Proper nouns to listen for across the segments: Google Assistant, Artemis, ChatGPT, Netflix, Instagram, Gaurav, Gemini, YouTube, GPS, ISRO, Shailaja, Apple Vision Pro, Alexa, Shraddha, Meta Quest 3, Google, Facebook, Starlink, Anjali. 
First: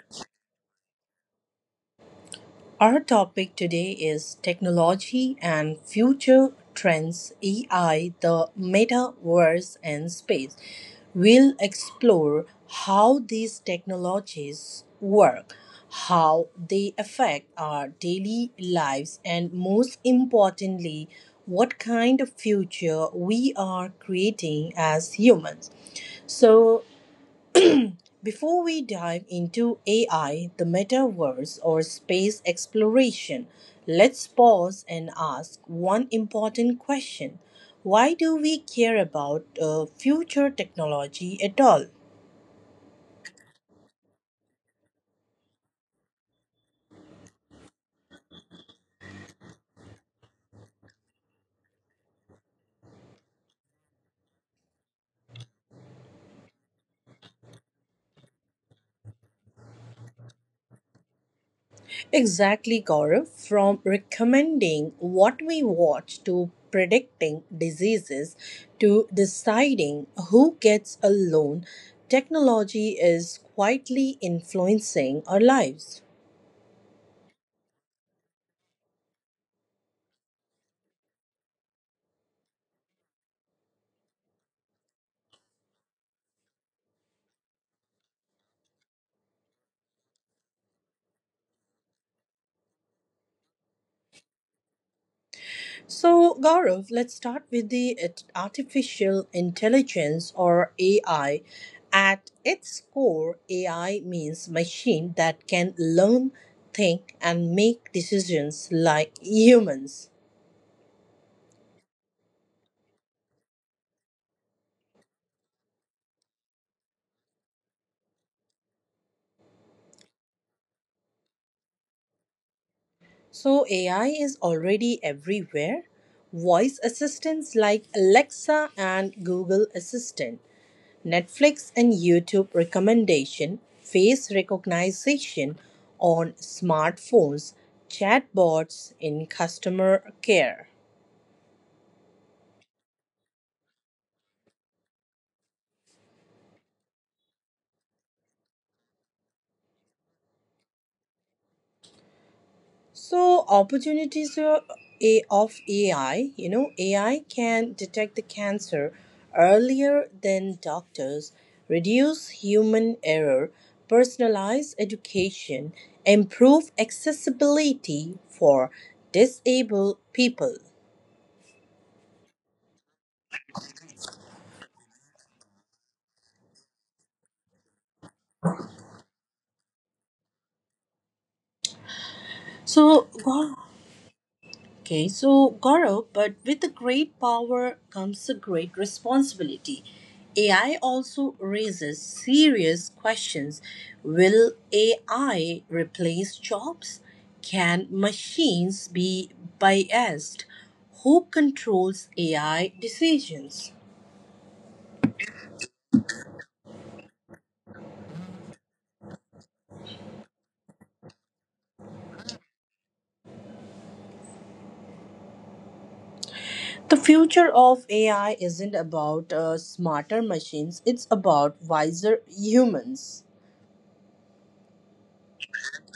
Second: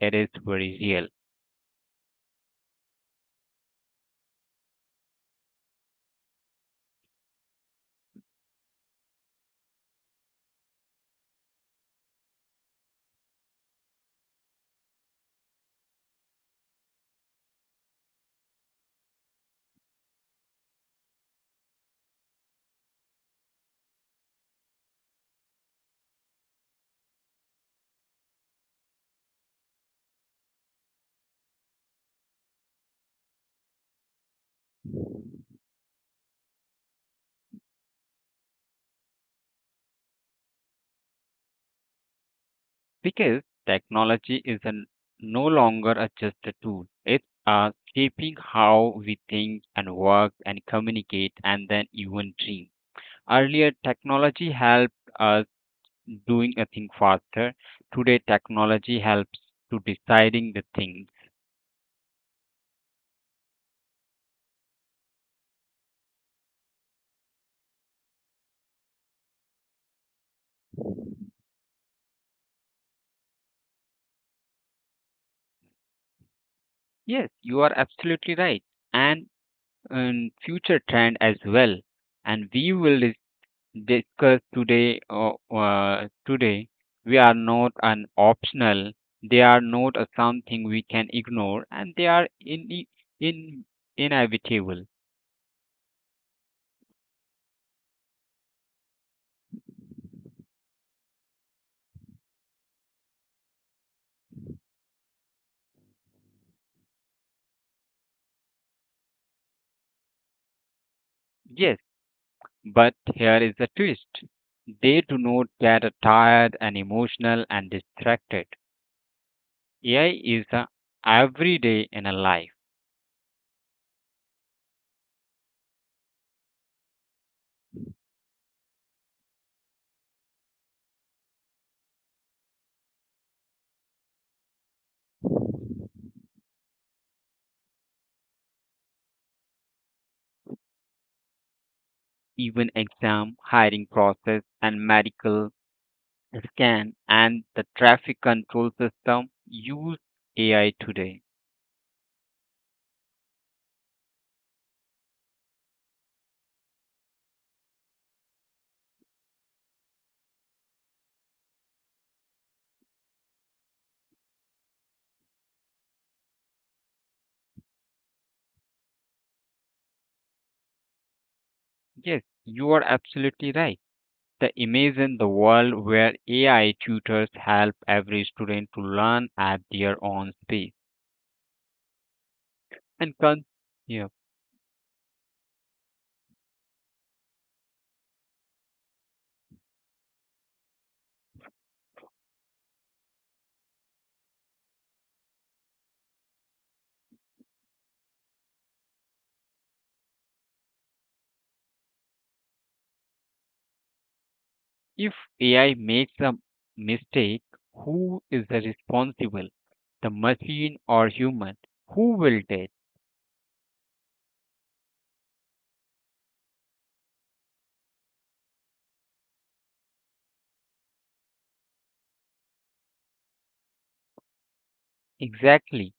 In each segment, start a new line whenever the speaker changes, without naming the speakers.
it is very real
Our topic today is technology and future trends, AI, the metaverse, and space. We'll explore how these technologies work, how they affect our daily lives, and most importantly, what kind of future we are creating as humans. So, before we dive into AI, the metaverse, or space exploration, let's pause and ask one important question. Why do we care about future technology at all?
because technology is no longer just a tool. It's shaping how we think and work and communicate and then even dream. Earlier, technology helped us doing a thing faster. Today, technology helps to deciding the thing.
Exactly, Gaurav. From recommending what we watch to predicting diseases to deciding who gets a loan, technology is quietly influencing our lives.
Yes, you are absolutely right. And future trend as well. And discuss today. Today, we are not an optional. They are not a something we can ignore, and they are in inevitable.
So, Gaurav, let's start with the artificial intelligence or AI. At its core, AI means machine that can learn, think, and make decisions like humans.
Yes, but here is the twist, they do not get tired and emotional and distracted. AI is a everyday in a life,
So, AI is already everywhere. Voice assistants like Alexa and Google Assistant, Netflix and YouTube recommendation, face recognition on smartphones, chatbots in customer care.
even exam, hiring process, and medical scan, and the traffic control system use AI today.
So opportunities of AI, you know, AI can detect the cancer earlier than doctors, reduce human error, personalize education, improve accessibility for disabled people.
Yes, you are absolutely right. The imagine the world where AI tutors help every student to learn at their own pace
So,
and
Gaurav,
yeah.
Okay, so Gaurav, but with the great power comes a great responsibility. AI also raises serious questions. Will AI replace jobs? Can machines be biased? Who controls AI decisions?
If AI makes a mistake, who is the responsible? The machine or human? Who will tell?
The future of AI isn't about smarter machines, it's about wiser humans.
Exactly.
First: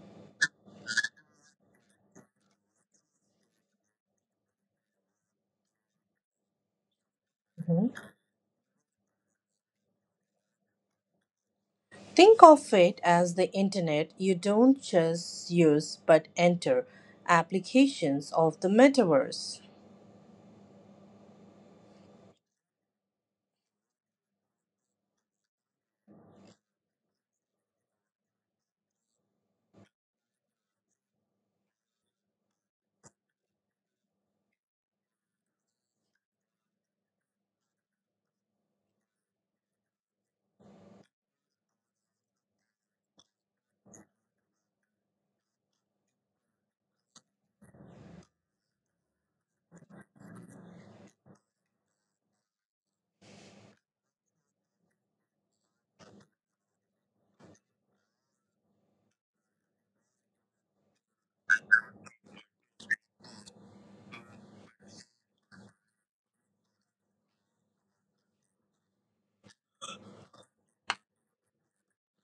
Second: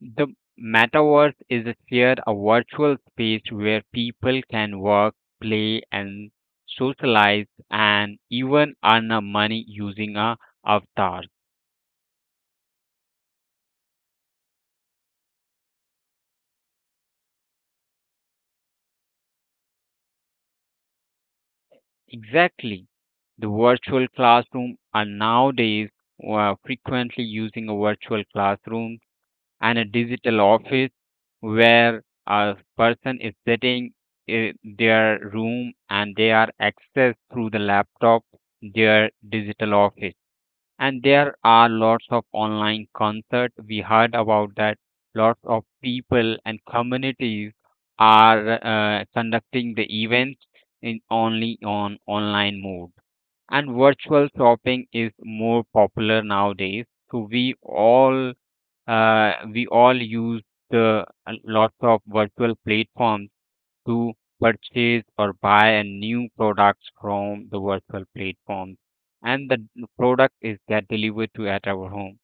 The metaverse is a shared a virtual space where people can work, play and socialize and even earn a money using a avatar.
Think of it as the internet you don't just use but enter applications of the metaverse.
Exactly. The virtual classroom are nowadays frequently using a virtual classroom and a digital office where a person is sitting in their room and they are accessed through the laptop, their digital office. And there are lots of online concert. We heard about that. Lots of people and communities are conducting the events in only on online mode. And virtual shopping is more popular nowadays. So we all use the lots of virtual platforms to purchase or buy a new products from the virtual platform and the product is get delivered to at our home.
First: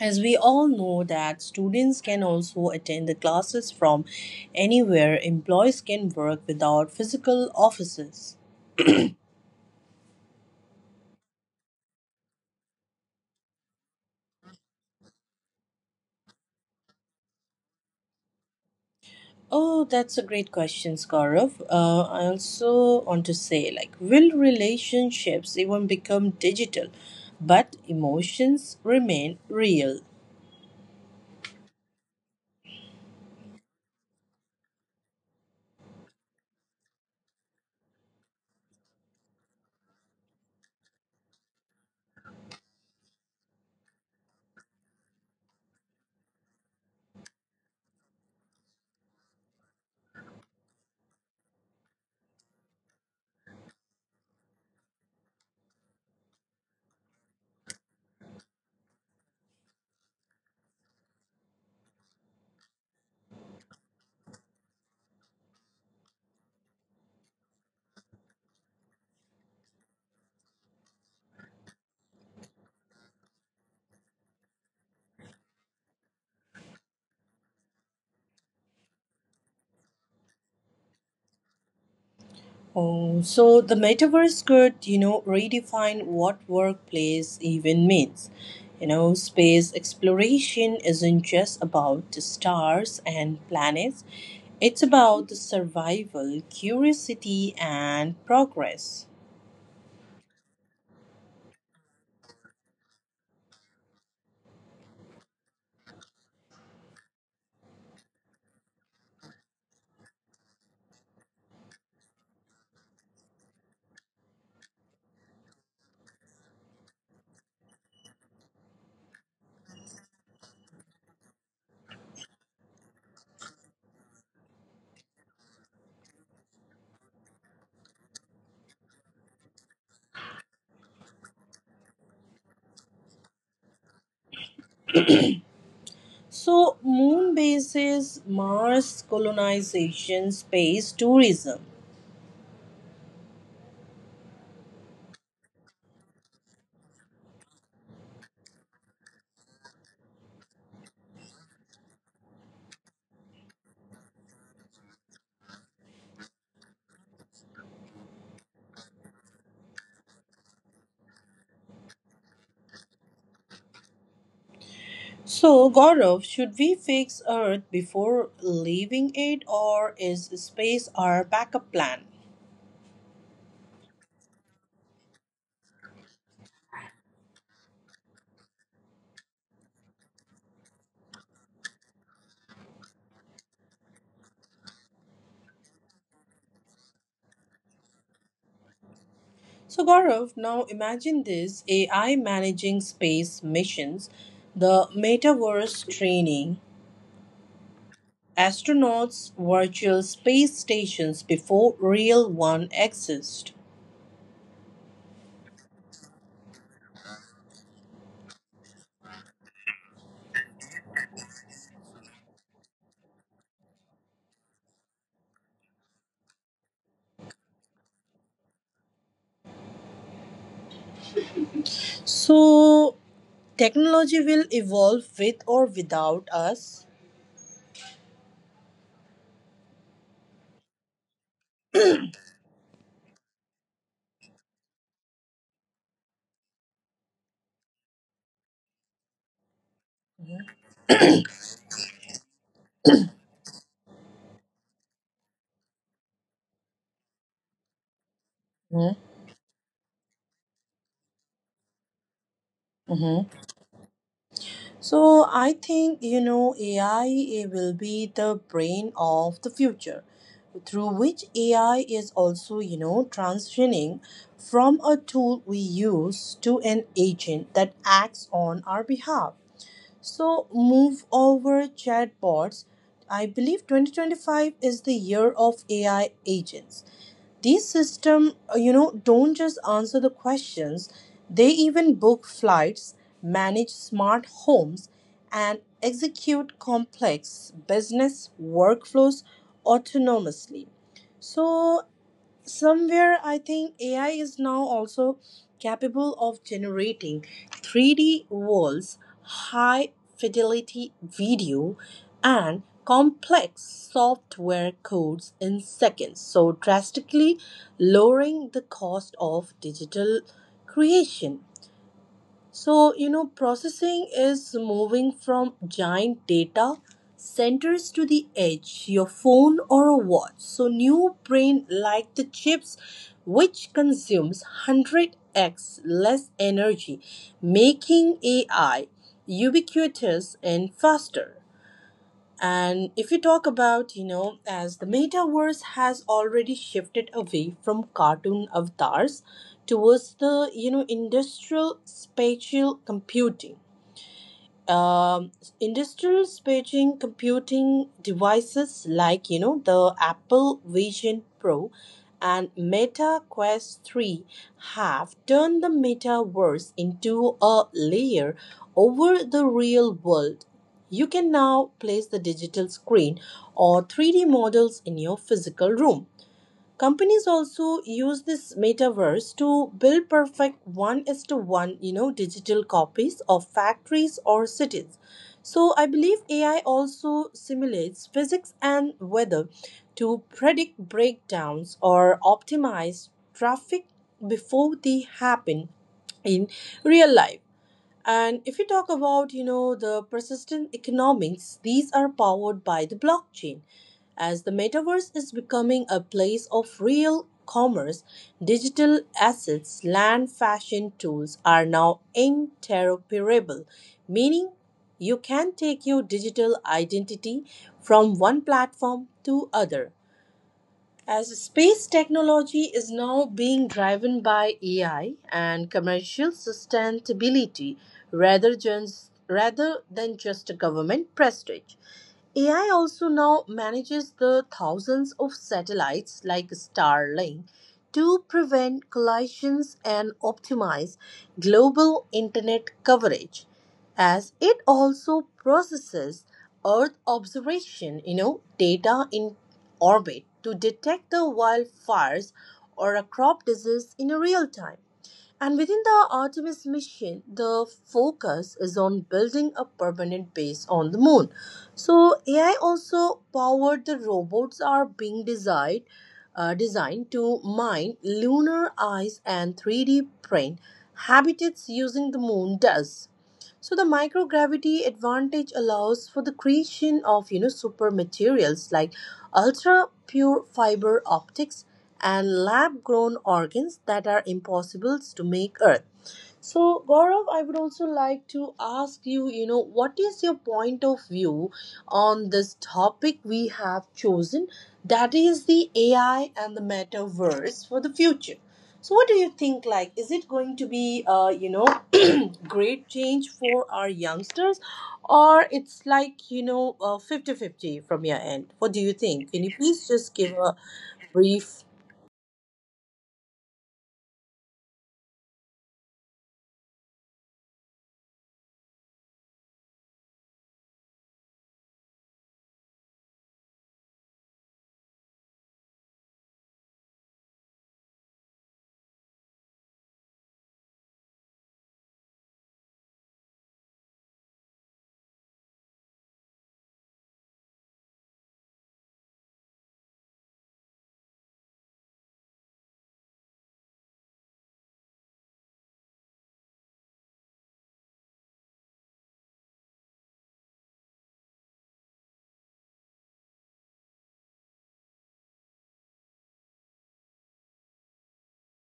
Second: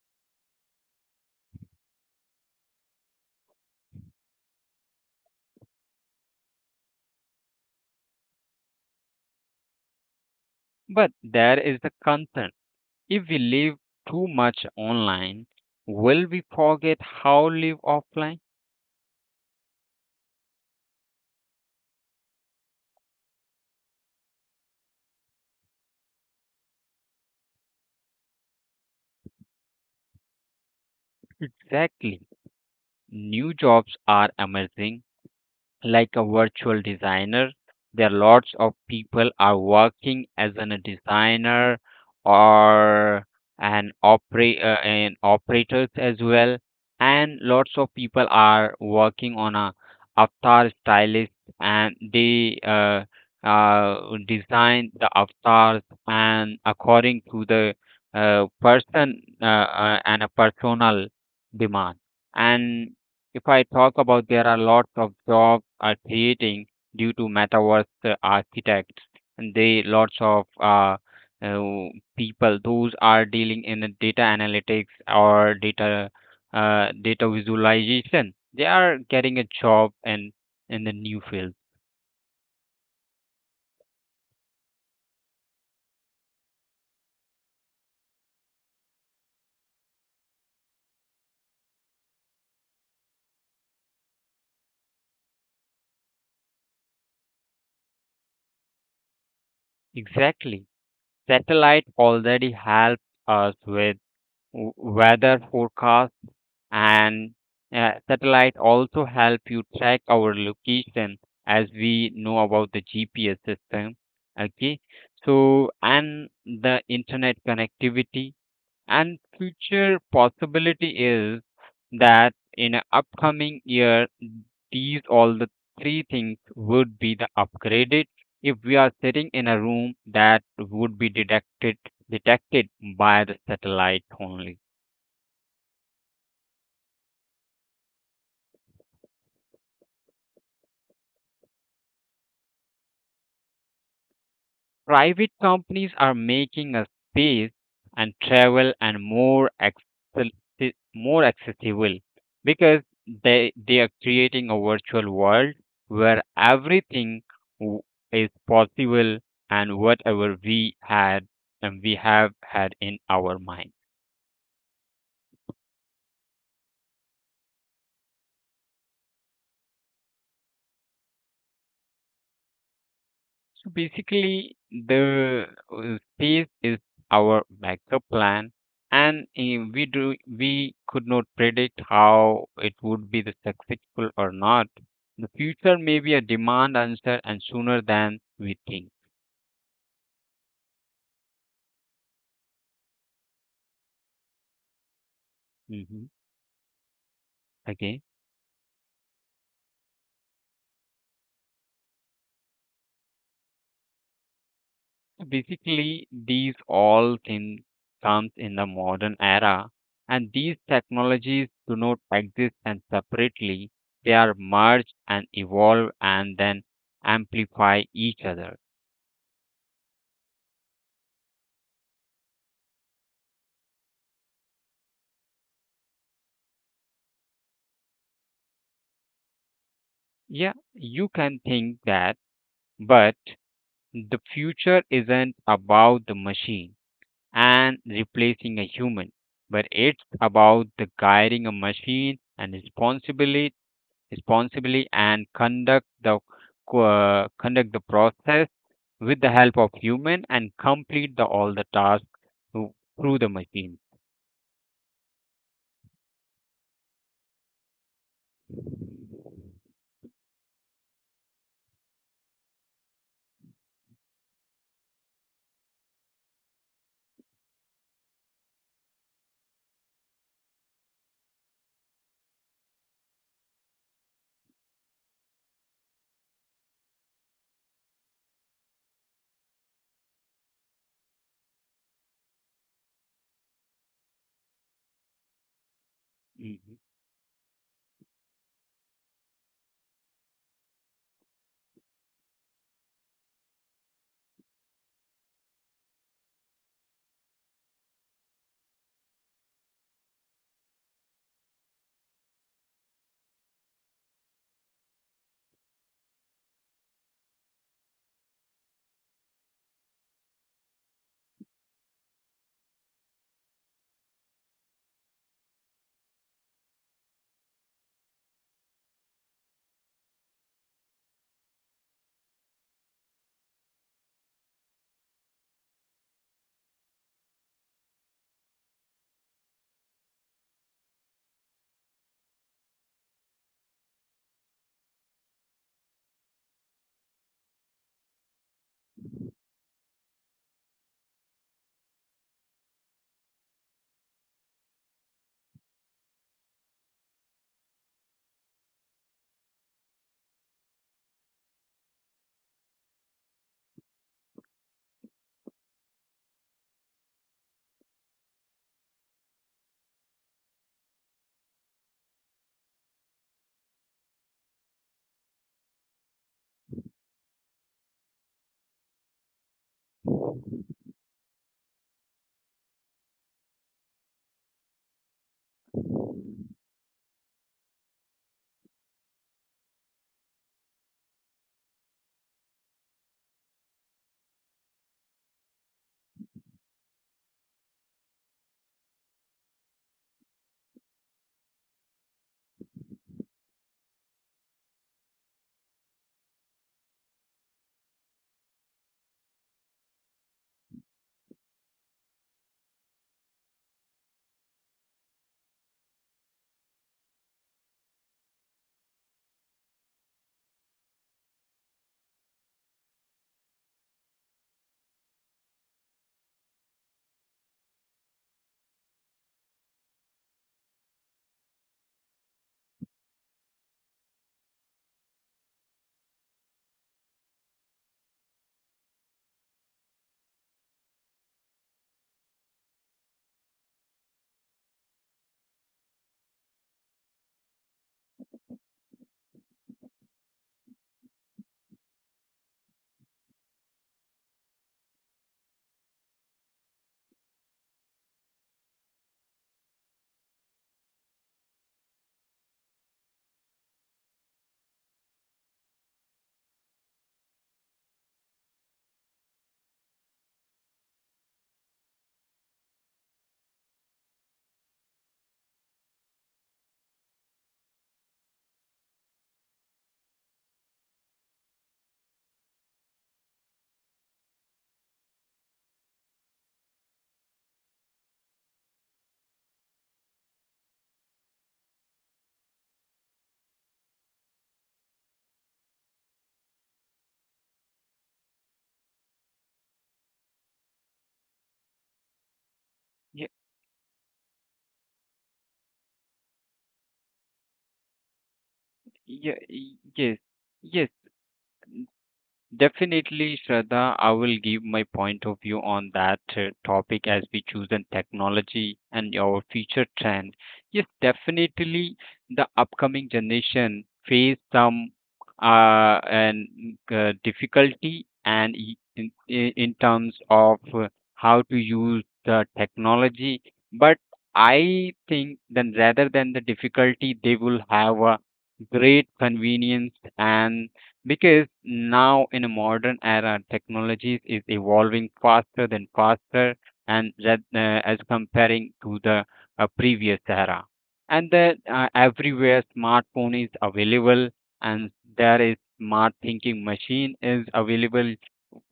As we all know that students can also attend the classes from anywhere, employees can work without physical offices.
But there is the concern, if we live too much online, will we forget how live offline.
Oh, that's a great question, Gaurav. I also want to say, like, will relationships even become digital, but emotions remain real?
Exactly, new jobs are emerging like a virtual designer. There are lots of people are working as a designer or an operators as well, and lots of people are working on a avatar stylist and they uh, design the avatars and according to the person and a personal demand. And if I talk about there are lots of jobs are creating due to metaverse architects and they lots of uh, people those are dealing in the data analytics or data visualization they are getting a job in the new field.
Oh, so the metaverse could, you know, redefine what workplace even means. You know, space exploration isn't just about the stars and planets, it's about the survival, curiosity, and progress.
Exactly, satellite already helps us with weather forecast and satellite also help you track our location as we know about the GPS system. Okay, so and the internet connectivity and future possibility is that in a upcoming year these all the three things would be the upgraded if we are sitting in a room that would be detected by the satellite only.
So, moon bases, Mars colonization, space tourism.
Private companies are making a space and travel and more accessible because they are creating a virtual world where everything w- is possible and whatever we have had in our mind.
So, Gaurav, should we fix Earth before leaving it, or is space our backup plan?
So basically, the space is our backup plan, and we could not predict how it would be the successful or not. The future may be a demand answer, and sooner than we think.
So, Gaurav, now imagine this AI managing space missions, the metaverse
Hmm.
training, astronauts' virtual space stations before real one exist.
Basically, these all things comes in the modern era, and these technologies do not exist and separately. They are merged and evolve and then amplify each other.
So, technology will evolve with or without us.
Yeah, you can think that, but the future isn't about the machine and replacing a human, but it's about the guiding a machine and responsibility responsibly and conduct the process with the help of human and complete the all the tasks through through the
Mhm.
machine.
So I think you know AI it will be the brain of the future through which AI is also you know transitioning from a tool we use to an agent that acts on our behalf. So move over chatbots. I believe 2025 is the year of AI agents, these system, don't just answer the questions. They even book flights, manage smart homes, and execute
Mhm.
complex business workflows autonomously. So somewhere I think AI is now also capable of generating 3D walls, high fidelity video, and complex software codes in seconds, so drastically lowering the cost of digital creation. So, you know, processing is moving from giant data centers to the edge, your phone or a watch. So, new brain like the chips, which consumes 100x less energy, making AI ubiquitous and faster. And if you talk about, you know, as the metaverse has already shifted away from cartoon avatars towards the, you know, industrial spatial computing um, industrial spaging computing devices like you know the Apple Vision Pro and Meta Quest 3 have turned the metaverse into a layer over the real world. You can now place the digital screen or 3D models in your physical room. Companies also use this metaverse to build perfect one is to one, you know, digital copies of factories or cities. So I believe AI also simulates physics and weather to predict breakdowns or optimize traffic before they happen in real life. And if you talk about, you know, the persistent economics, these are powered by the blockchain. As the metaverse is becoming a place of real commerce, digital assets, land fashion tools are now interoperable, meaning you can take your digital identity from one platform to other, as space technology is now being driven by AI and commercial sustainability, rather than just a government prestige. AI also now manages the thousands of satellites like Starlink to prevent collisions and optimize global internet coverage, as it also processes earth observation, you know, data in orbit to detect the wildfires or a crop disease in real time. And within the Artemis mission, the focus is on building a permanent base on the moon. So AI also powered the robots are being designed to mine lunar ice and 3D print habitats using the moon dust. So the microgravity advantage allows for the creation of, you know, super materials like ultra pure fiber optics and lab grown organs that are impossible to make earth. So, Gaurav, I would also like to ask you, you know, what is your point of view on this topic we have chosen, that is the AI and the metaverse for the future. So what do you think, like, is it going to be great
Ye-
change for our youngsters, or it's like you know 50-50 from your end? What do you think?
ye-
Can you
y-
please
Yes,
just give a
yes.
brief?
Definitely, Shraddha, I will give my point of view on that topic as we choose in technology and our future trend. Yes, definitely, the upcoming generation face some and difficulty and I- in terms of how to use the technology. But I think then rather than the difficulty, they will have a great convenience and because now in a modern era technologies is evolving faster than faster and that as comparing to the previous era and that everywhere smartphone is available and there is smart thinking machine is available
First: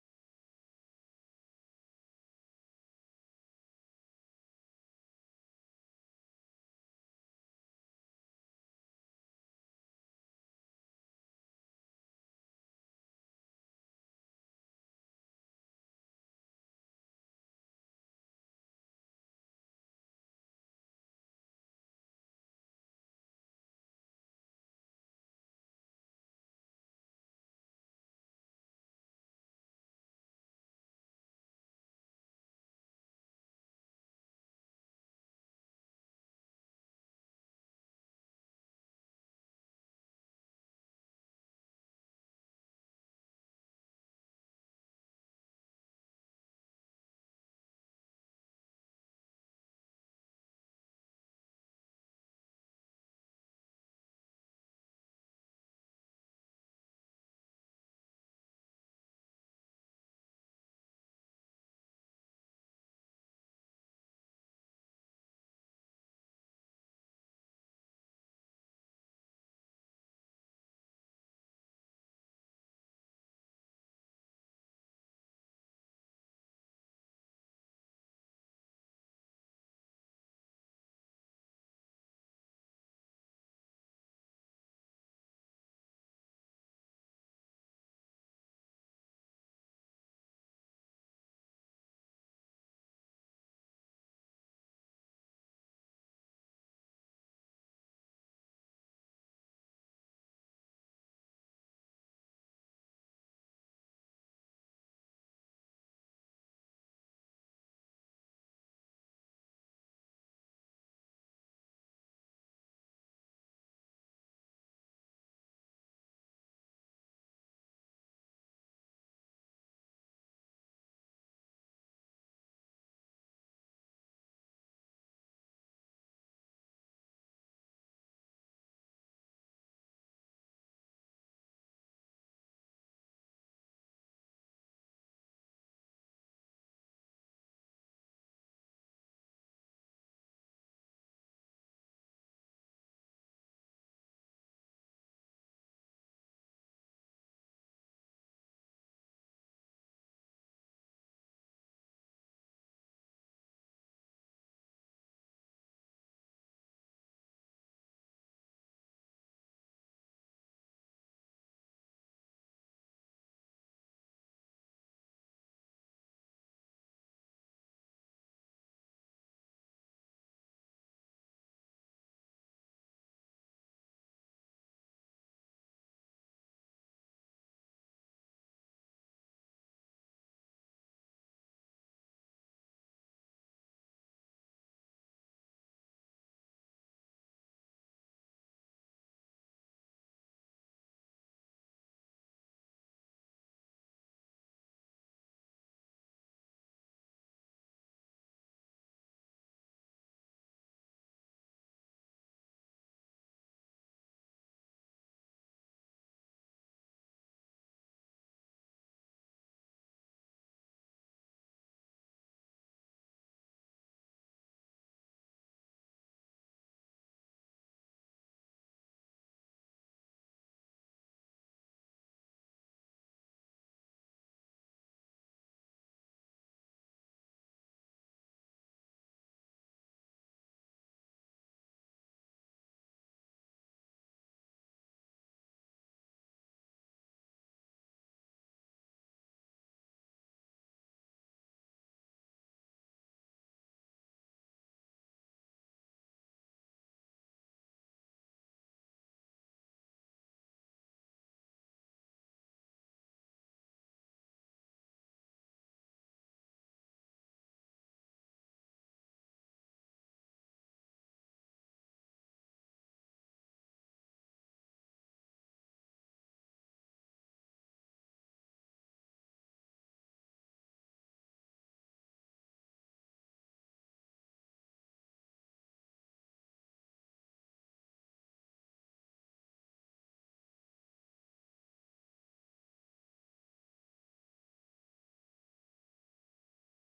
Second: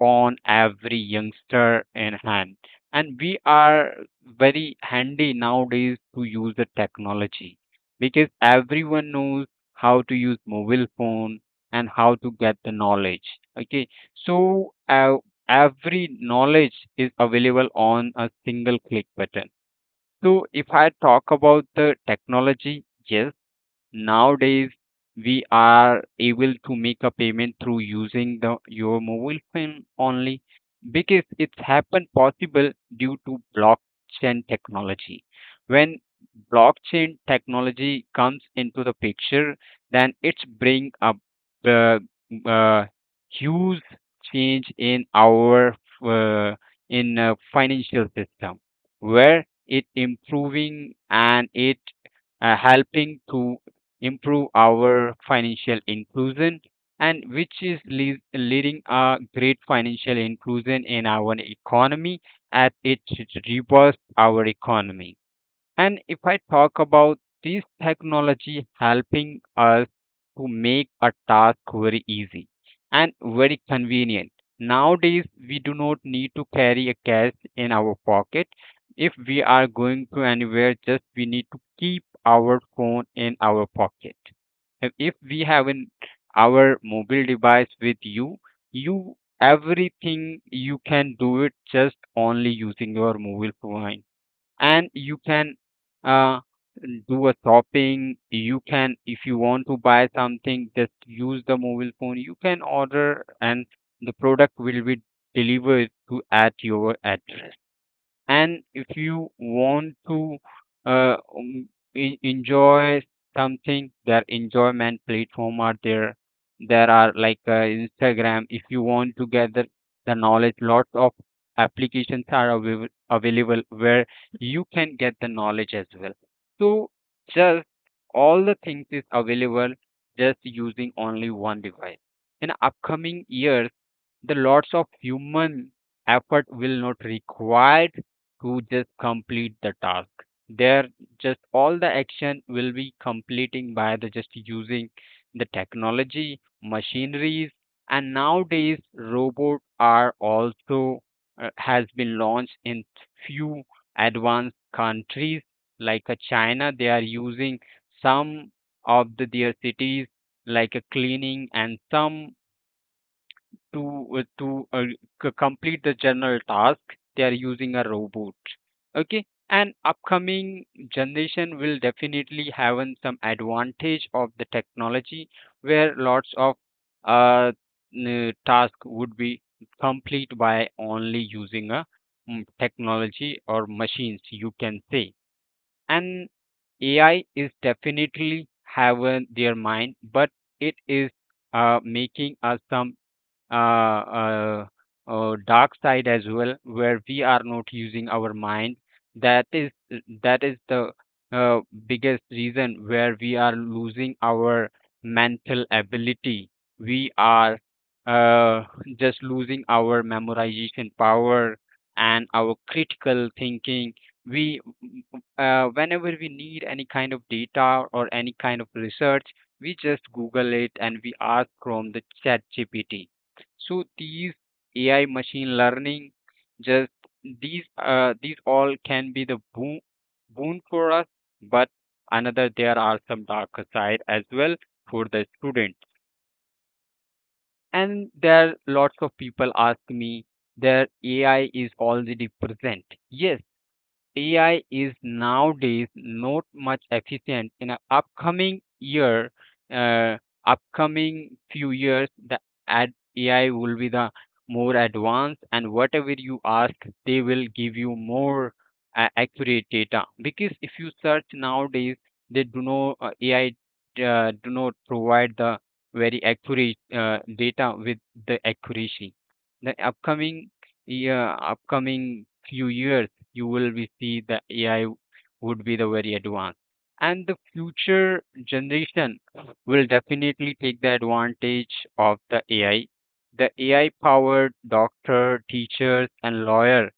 on every youngster in hand and we are very handy nowadays to use the technology because everyone knows how to use mobile phone and how to get the knowledge. Okay, so every knowledge is available on a single click button. So if I talk about the technology, yes, nowadays, we are able to make a payment through using the your mobile phone only because it's happened possible due to blockchain technology. When blockchain technology comes into the picture, then it's bring a uh, uh, huge change in our uh, in financial system where it improving and it helping to improve our financial inclusion and which is leading a great financial inclusion in our economy as it should robust our economy. And if I talk about this technology helping us to make a task very easy and very convenient. Nowadays, we do not need to carry a cash in our pocket. If we are going to anywhere, just we need to keep our phone in our pocket. And if we have our mobile device with you everything you can do it just only using your mobile phone and you can uh, do a shopping, you can if you want to buy something just use the mobile phone you can order and the product will be delivered to at your address. And if you want to uh, um, enjoy something, their enjoyment platform are there. There are like Instagram. If you want to gather the knowledge, lots of applications are available where you can get the knowledge as well. So just all the things is available just using only one device. In upcoming years, the lots of human effort will not required to just complete the task there just all the action will be completing by the just using the technology machineries. And nowadays robot are also has been launched in few advanced countries like china they are using some of the their cities like a cleaning and some to uh, to uh, complete the general task they are using a robot. Okay, and upcoming generation will definitely have some advantage of the technology where lots of uh, task would be complete by only using a technology or machines you can say. And AI is definitely have their mind but it is making us some uh, uh, dark side as well, where we are not using our mind. That is that is the uh, biggest reason where we are losing our mental ability. We are uh, just losing our memorization power and our critical thinking. We whenever we need any kind of data or any kind of research, we just Google it and we ask from the chat GPT. So these AI machine learning, just these all can be the boon for us, but another there are some darker side as well for the student. And there lots of people ask me their AI is already present. Yes, AI is nowadays not much efficient. In a upcoming year, uh, upcoming few years, the ad AI will be the more advanced, and whatever you ask, they will give you more accurate data. Because if you search nowadays, they do not AI do not provide the very accurate data with the accuracy. The upcoming year, upcoming few years you will be see the AI would be the very advanced. And the future generation will definitely take the advantage of the AI. The AI powered doctor, teachers, and lawyer,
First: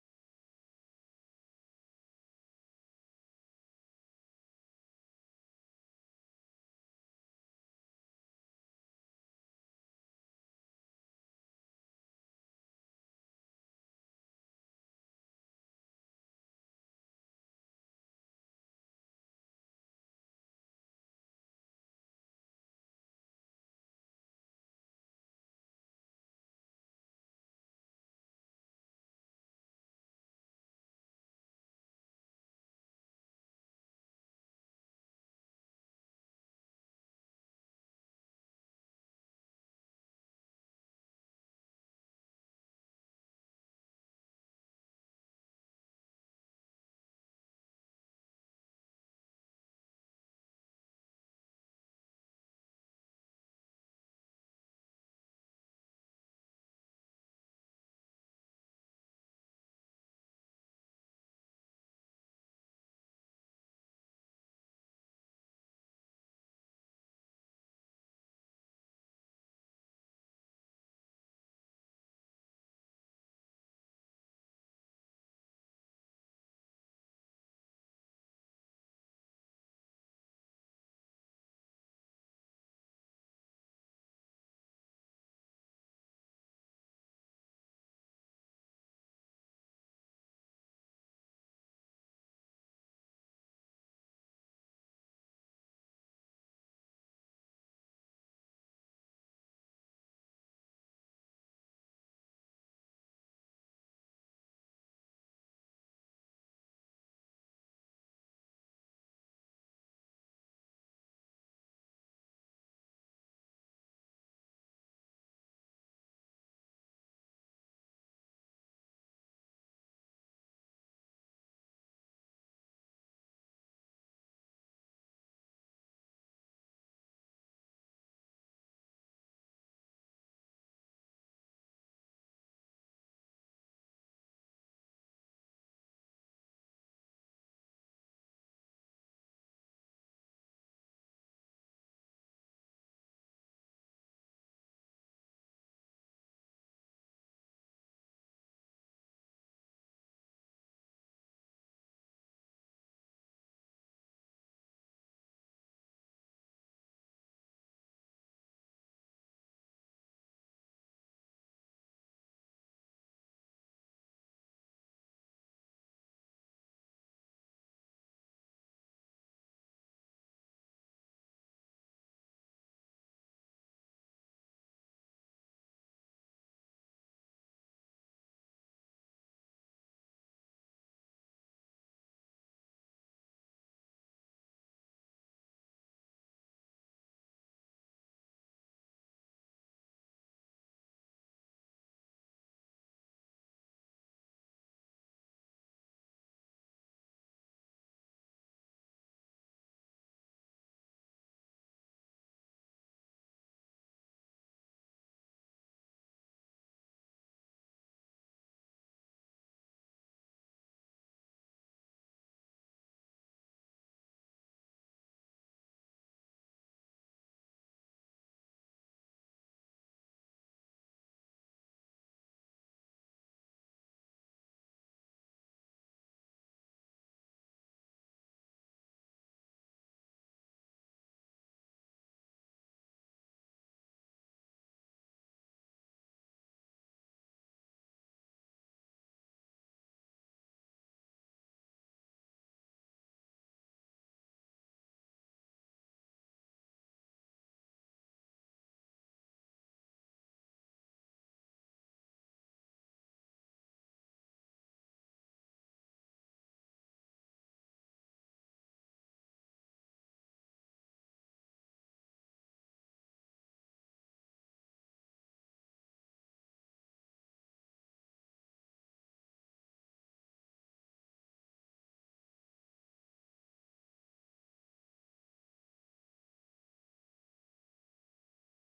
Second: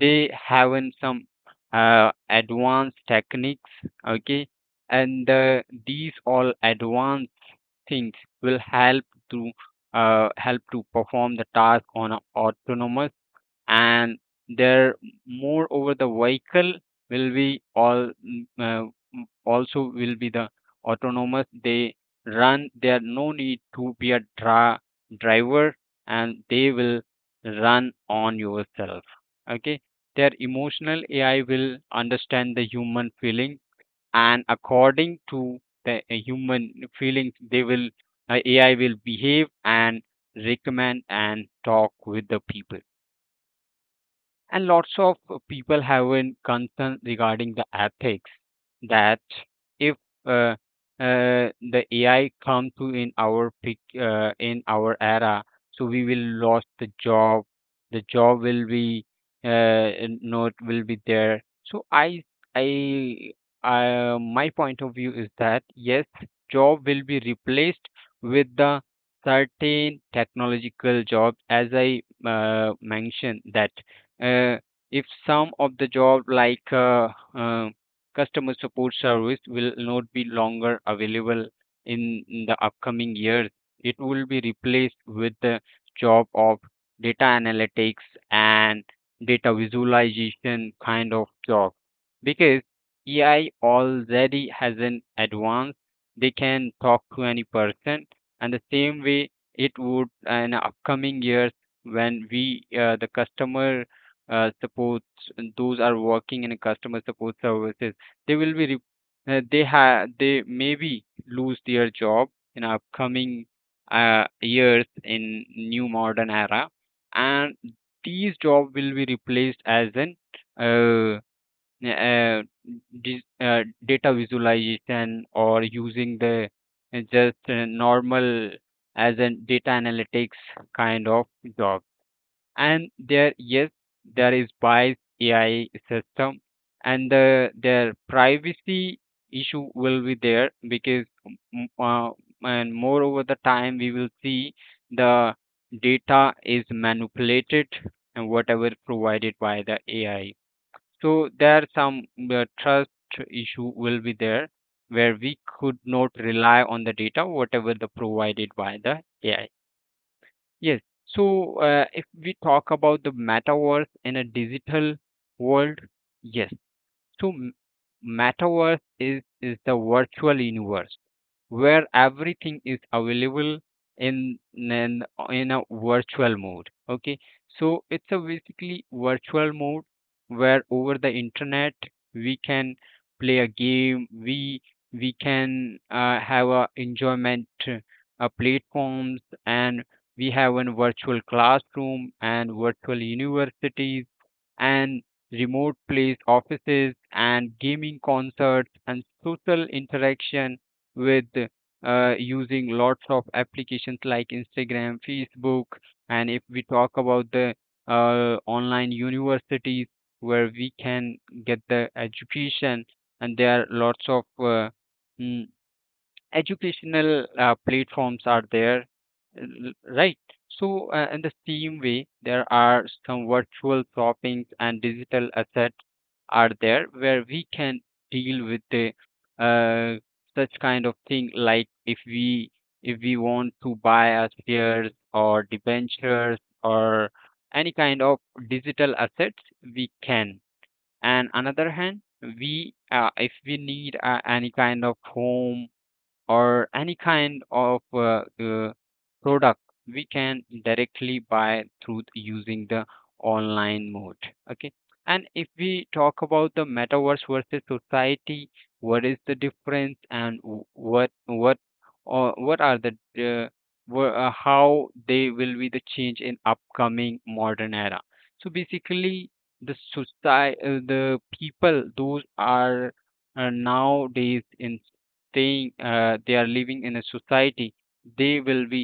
they have in some advanced techniques, okay, and these all advanced things will help to help to perform the task on a autonomous and there moreover the vehicle will be all also will be the autonomous they run there no need to be a driver and they will run on yourself. Okay, their emotional AI will understand the human feeling and according to the human feelings they will AI will behave and recommend and talk with the people. And lots of people have a concern regarding the ethics that if uh, uh, the AI come to in our in our era, so we will lost the job. The job will be uh, not will be there. So I My point of view is that yes, job will be replaced with the certain technological jobs as I mentioned that uh, if some of the job like uh, customer support service will not be longer available in the upcoming years. It will be replaced with the job of data analytics and data visualization kind of job because ai already has an advance. They can talk to any person and the same way it would in upcoming years when we the customer support and those are working in a customer support services, they will be they have they maybe lose their job in upcoming years in new modern era. And these job will be replaced as an uh, uh, data visualization or using the just normal as a data analytics kind of job. And there, yes, there is bias ai system and the their privacy issue will be there because and moreover the time we will see the data is manipulated and whatever provided by the ai. So there some trust issue will be there where we could not rely on the data whatever the provided by the ai. Yes. So, if we talk about the metaverse in a digital world, yes, so metaverse is the virtual universe where everything is available in in a virtual mode. Okay, so it's a basically virtual mode where over the internet we can play a game. We can have a enjoyment platforms, and we have a virtual classroom and virtual universities and remote place offices and gaming concerts and social interaction with using lots of applications like Instagram, Facebook. And if we talk about the online universities where we can get the education, and there are lots of mm, educational platforms are there, right? So, in the same way, there are some virtual shopping and digital assets are there where we can deal with the uh, such kind of thing. Like if we want to buy a shares or debentures or any kind of digital assets, we can. And another hand, we if we need any kind of home or any kind of product, we can directly buy through using the online mode. Okay. And if we talk about the metaverse versus society, what is the difference and what or what are the uh, how they will be the change in upcoming modern era. So basically the society, the people those are nowadays in they are living in a society, they will be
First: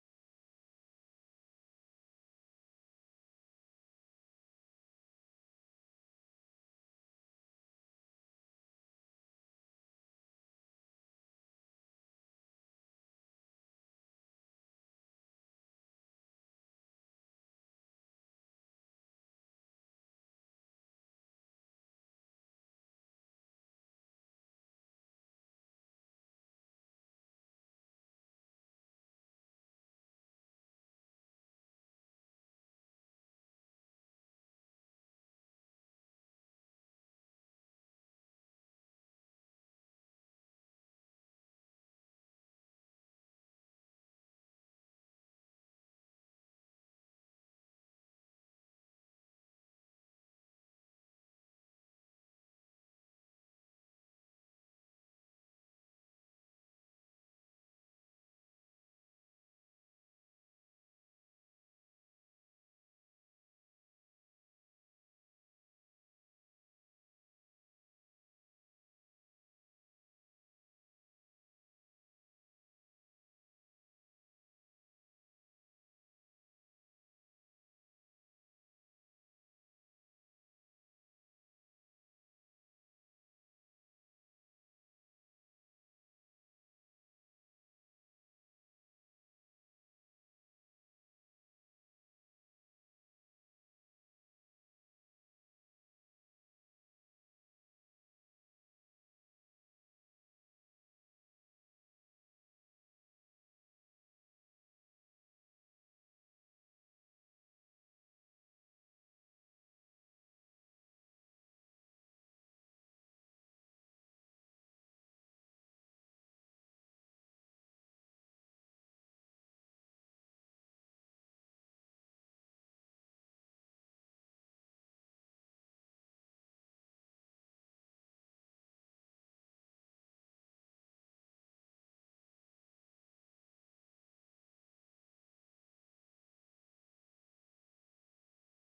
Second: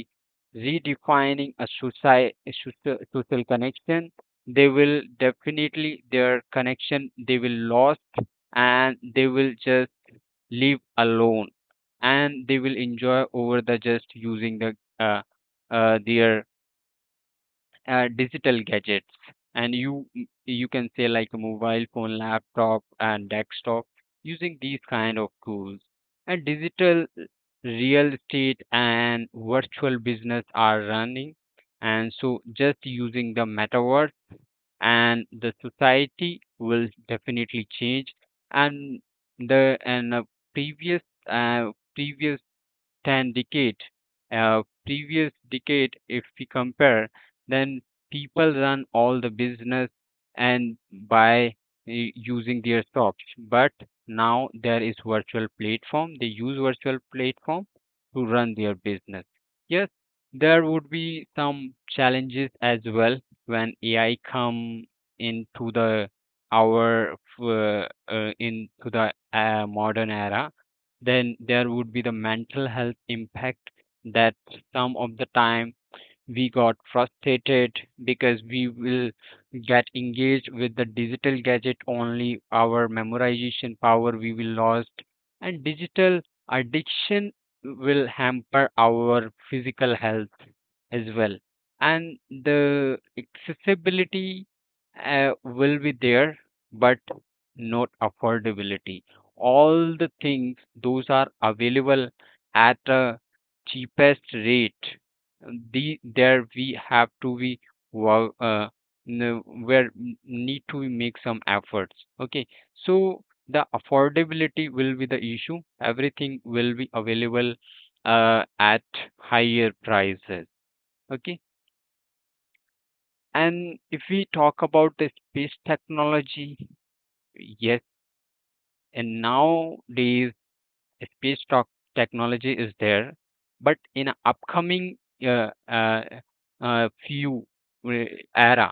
redefining a society, social connection, they will definitely their connection they will lost, and they will just live alone, and they will enjoy over the just using the uh, their digital gadgets. And you can say like a mobile phone, laptop, and desktop, using these kind of tools. And digital real estate and virtual business are running, and so just using the metaverse, and the society will definitely change. And the and previous uh, previous 10 decade, previous decade if we compare, then people run all the business and by using their shops. But now there is virtual platform, they use virtual platform to run their business. Yes, there would be some challenges as well. When ai come into our f- uh, into the modern era, then there would be the mental health impact. That some of the time we got frustrated because we will get engaged with the digital gadget only, our memorization power we will lost. And digital addiction will hamper our physical health as well. And the accessibility will be there, but not affordability. All the things those are available at a cheapest rate, the there we have to be wo- uh, where need to make some efforts. Okay, so the affordability will be the issue, everything will be available at higher prices. Okay. And if we talk about the space technology, yes, and nowadays space talk technology is there. But in a upcoming uh, uh, few uh, era,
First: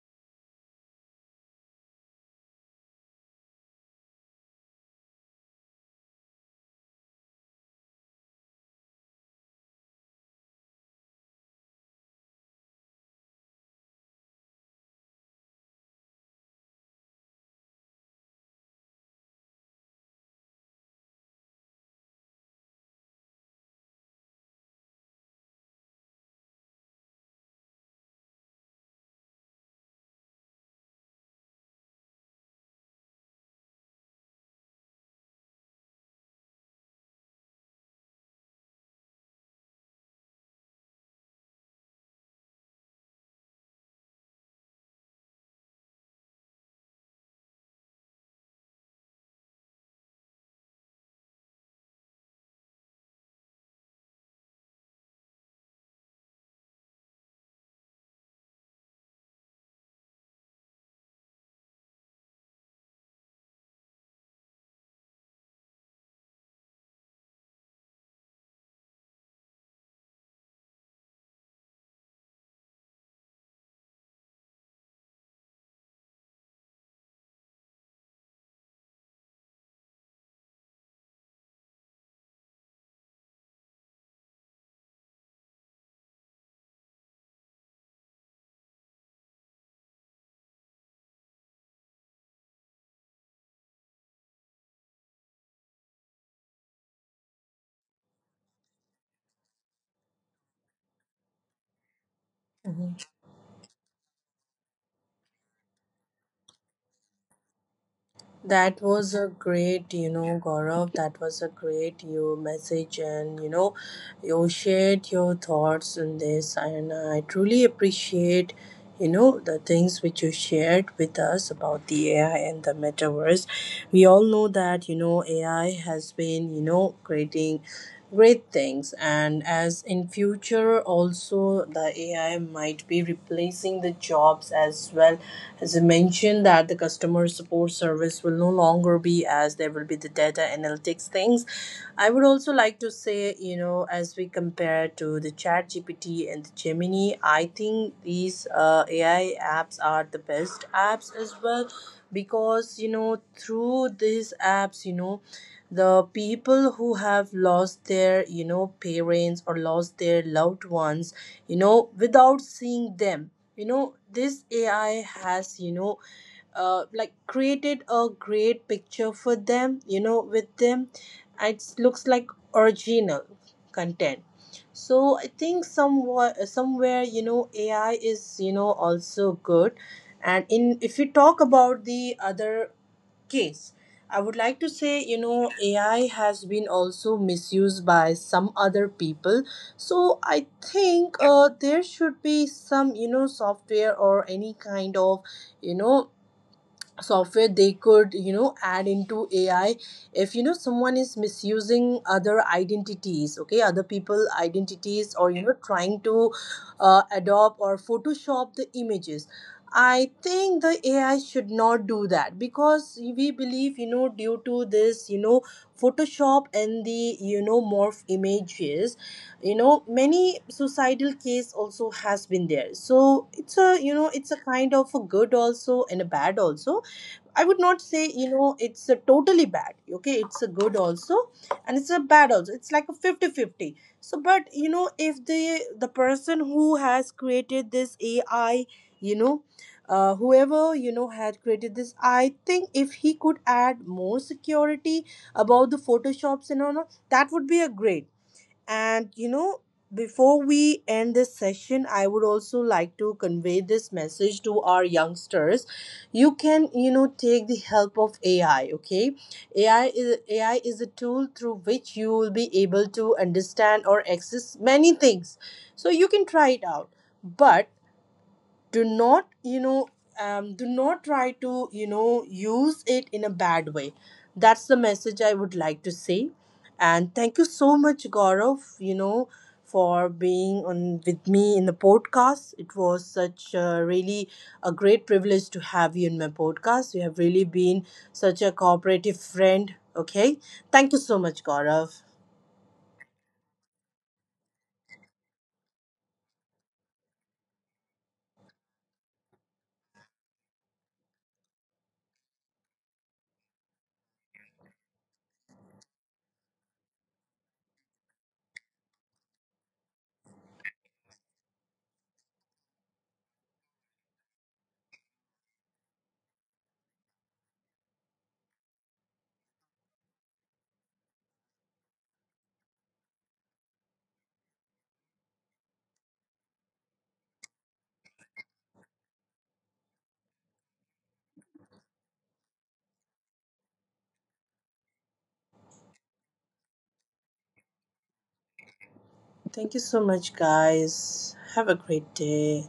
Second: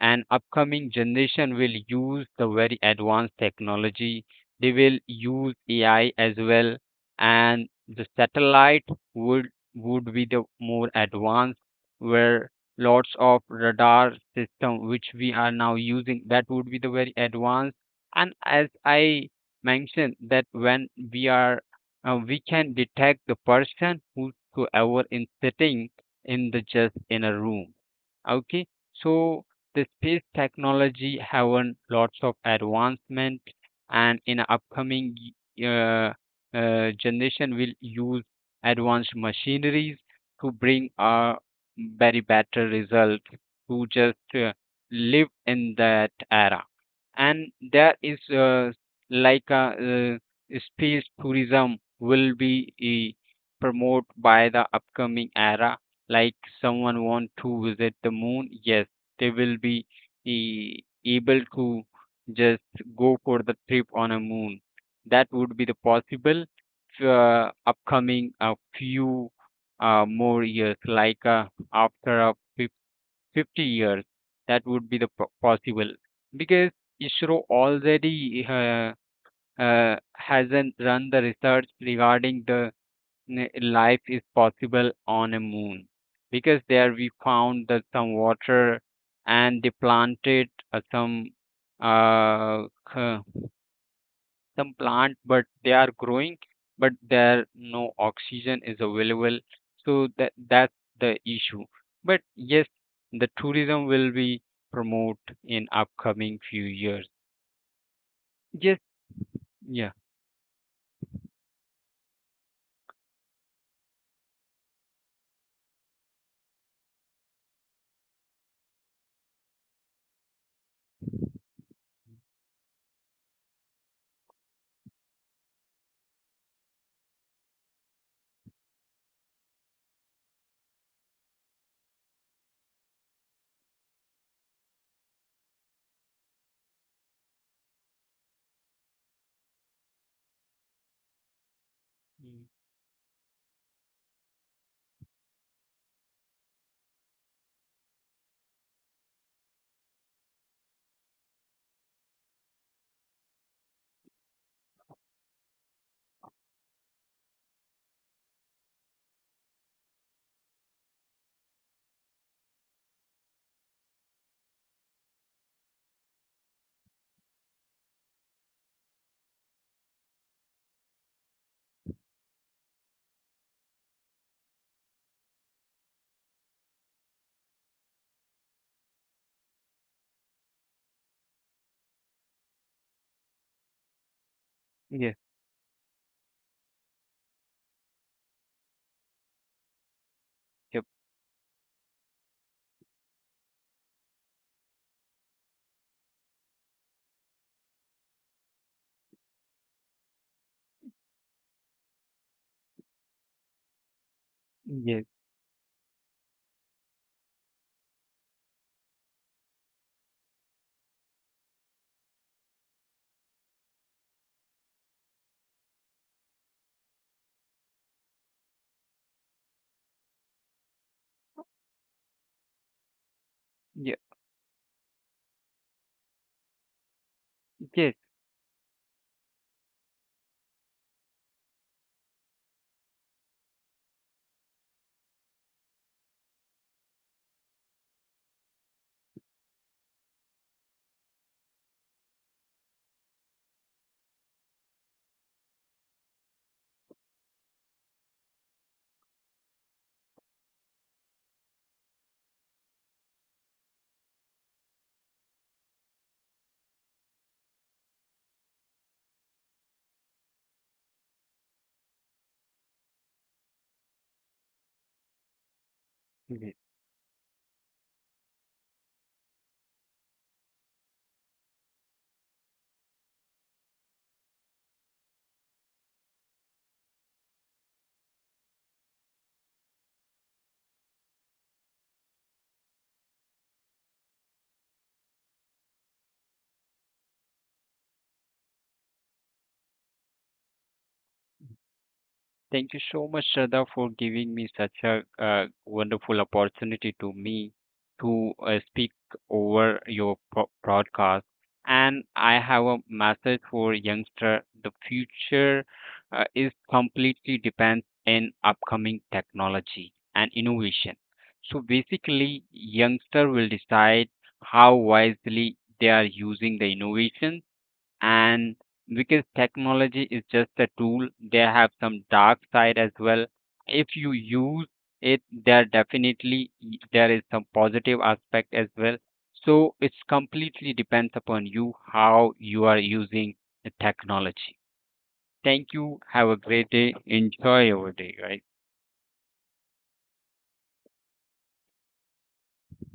and upcoming generation will use the very advanced technology. They will use ai as well. And the satellite would would be the more advanced, where lots of radar system which we are now using, that would be the very advanced. And as I mentioned that when we can detect the person whosoever is sitting in the just in a room. Okay. So the space technology having lots of advancement, and in upcoming uh, generation will use advanced machineries to bring a very better result, to just live in that era. And there is like a space tourism will be eh, promote by the upcoming era. Like someone want to visit the moon, yes, they will be able to just go for the trip on a moon. That would be the possible upcoming a few more years, like after 50 years, that would be the possible, because ISRO already hasn't run the research regarding the life is possible on a moon. Because there we found that some water, and they planted some uh, k- some plant but they are growing, but there no oxygen is available. So that's the issue. But yes, the tourism will be promote in upcoming few years. Yes.
That was a
Yeah.
great, you know, Gaurav, that was a great you message, and you know, you shared your thoughts on this, and I truly appreciate, you know, the things which you shared with us about the AI and the metaverse. We all know that, you know, AI has been, you know, creating great things, and as in future also the AI might be replacing the jobs as well, as you mentioned that the customer support service will no longer be, as there will be the data analytics things. I would
Mm.
also like to say, you know, as we compare to the chat GPT and the Gemini, I think these AI apps are the best apps as well, because you know through these apps, you know, the people who have lost their, you know, parents or lost their loved ones, you know, without seeing them, you know, this AI has, you know, like created a great picture for them, you know, with them. It looks like original content. So I think somewhere, you know, AI is, you know, also good. And in, if you talk about the other case, I would like to
Yes.
say, you know, AI has been also misused by some other people. So I
Yep.
think there should be some, you know, software or any kind of, you know, software they could, you know, add into AI, if you know someone is misusing other identities, okay, other people
Yes.
identities, or you know trying to adopt or photoshop the images. I think the AI should not do that, because we believe, you know, due to this, you know, photoshop and the, you know, morph images, you know, many suicidal case also has been there, so it's a,
Yeah.
you know, it's a kind of a good also and a bad also. I would
Yes.
not say, you know, it's a totally bad. Okay, it's a good also, and it's a bad also. It's like a 50-50. So, but you know, if the person who has created this AI, you know, whoever you know had created this, I think if he could add more security about the photoshops and all, that would be a great. And you know, before we end this session, I would also like to convey this message to our youngsters. You can, you know, take the help of AI, okay? AI is a tool through which you will be able to understand or access many things. So you can
Yes.
try it out. But do not, you know, do not try to, you know, use it in a bad way. That's the message I would like to say. And thank you so much, Gaurav, you know, for being on with me in the podcast. It was such a really a great privilege to have you in my podcast. You have really been such a cooperative friend. Okay. Thank you so much, Gaurav.
Thank you so much, Shraddha, for giving me such a wonderful opportunity to me to speak over your broadcast. And I have a message for youngster. The future is completely depends in upcoming technology and innovation. So basically, youngster will decide how wisely they are using the innovations, and because technology is just a tool, they have some dark side as well. If you use it, there definitely there is some positive aspect as well. So it's completely depends upon you how you are using the technology. Thank you. Have a great day. Enjoy your day, guys.
Thank you so much, guys. Have a great day.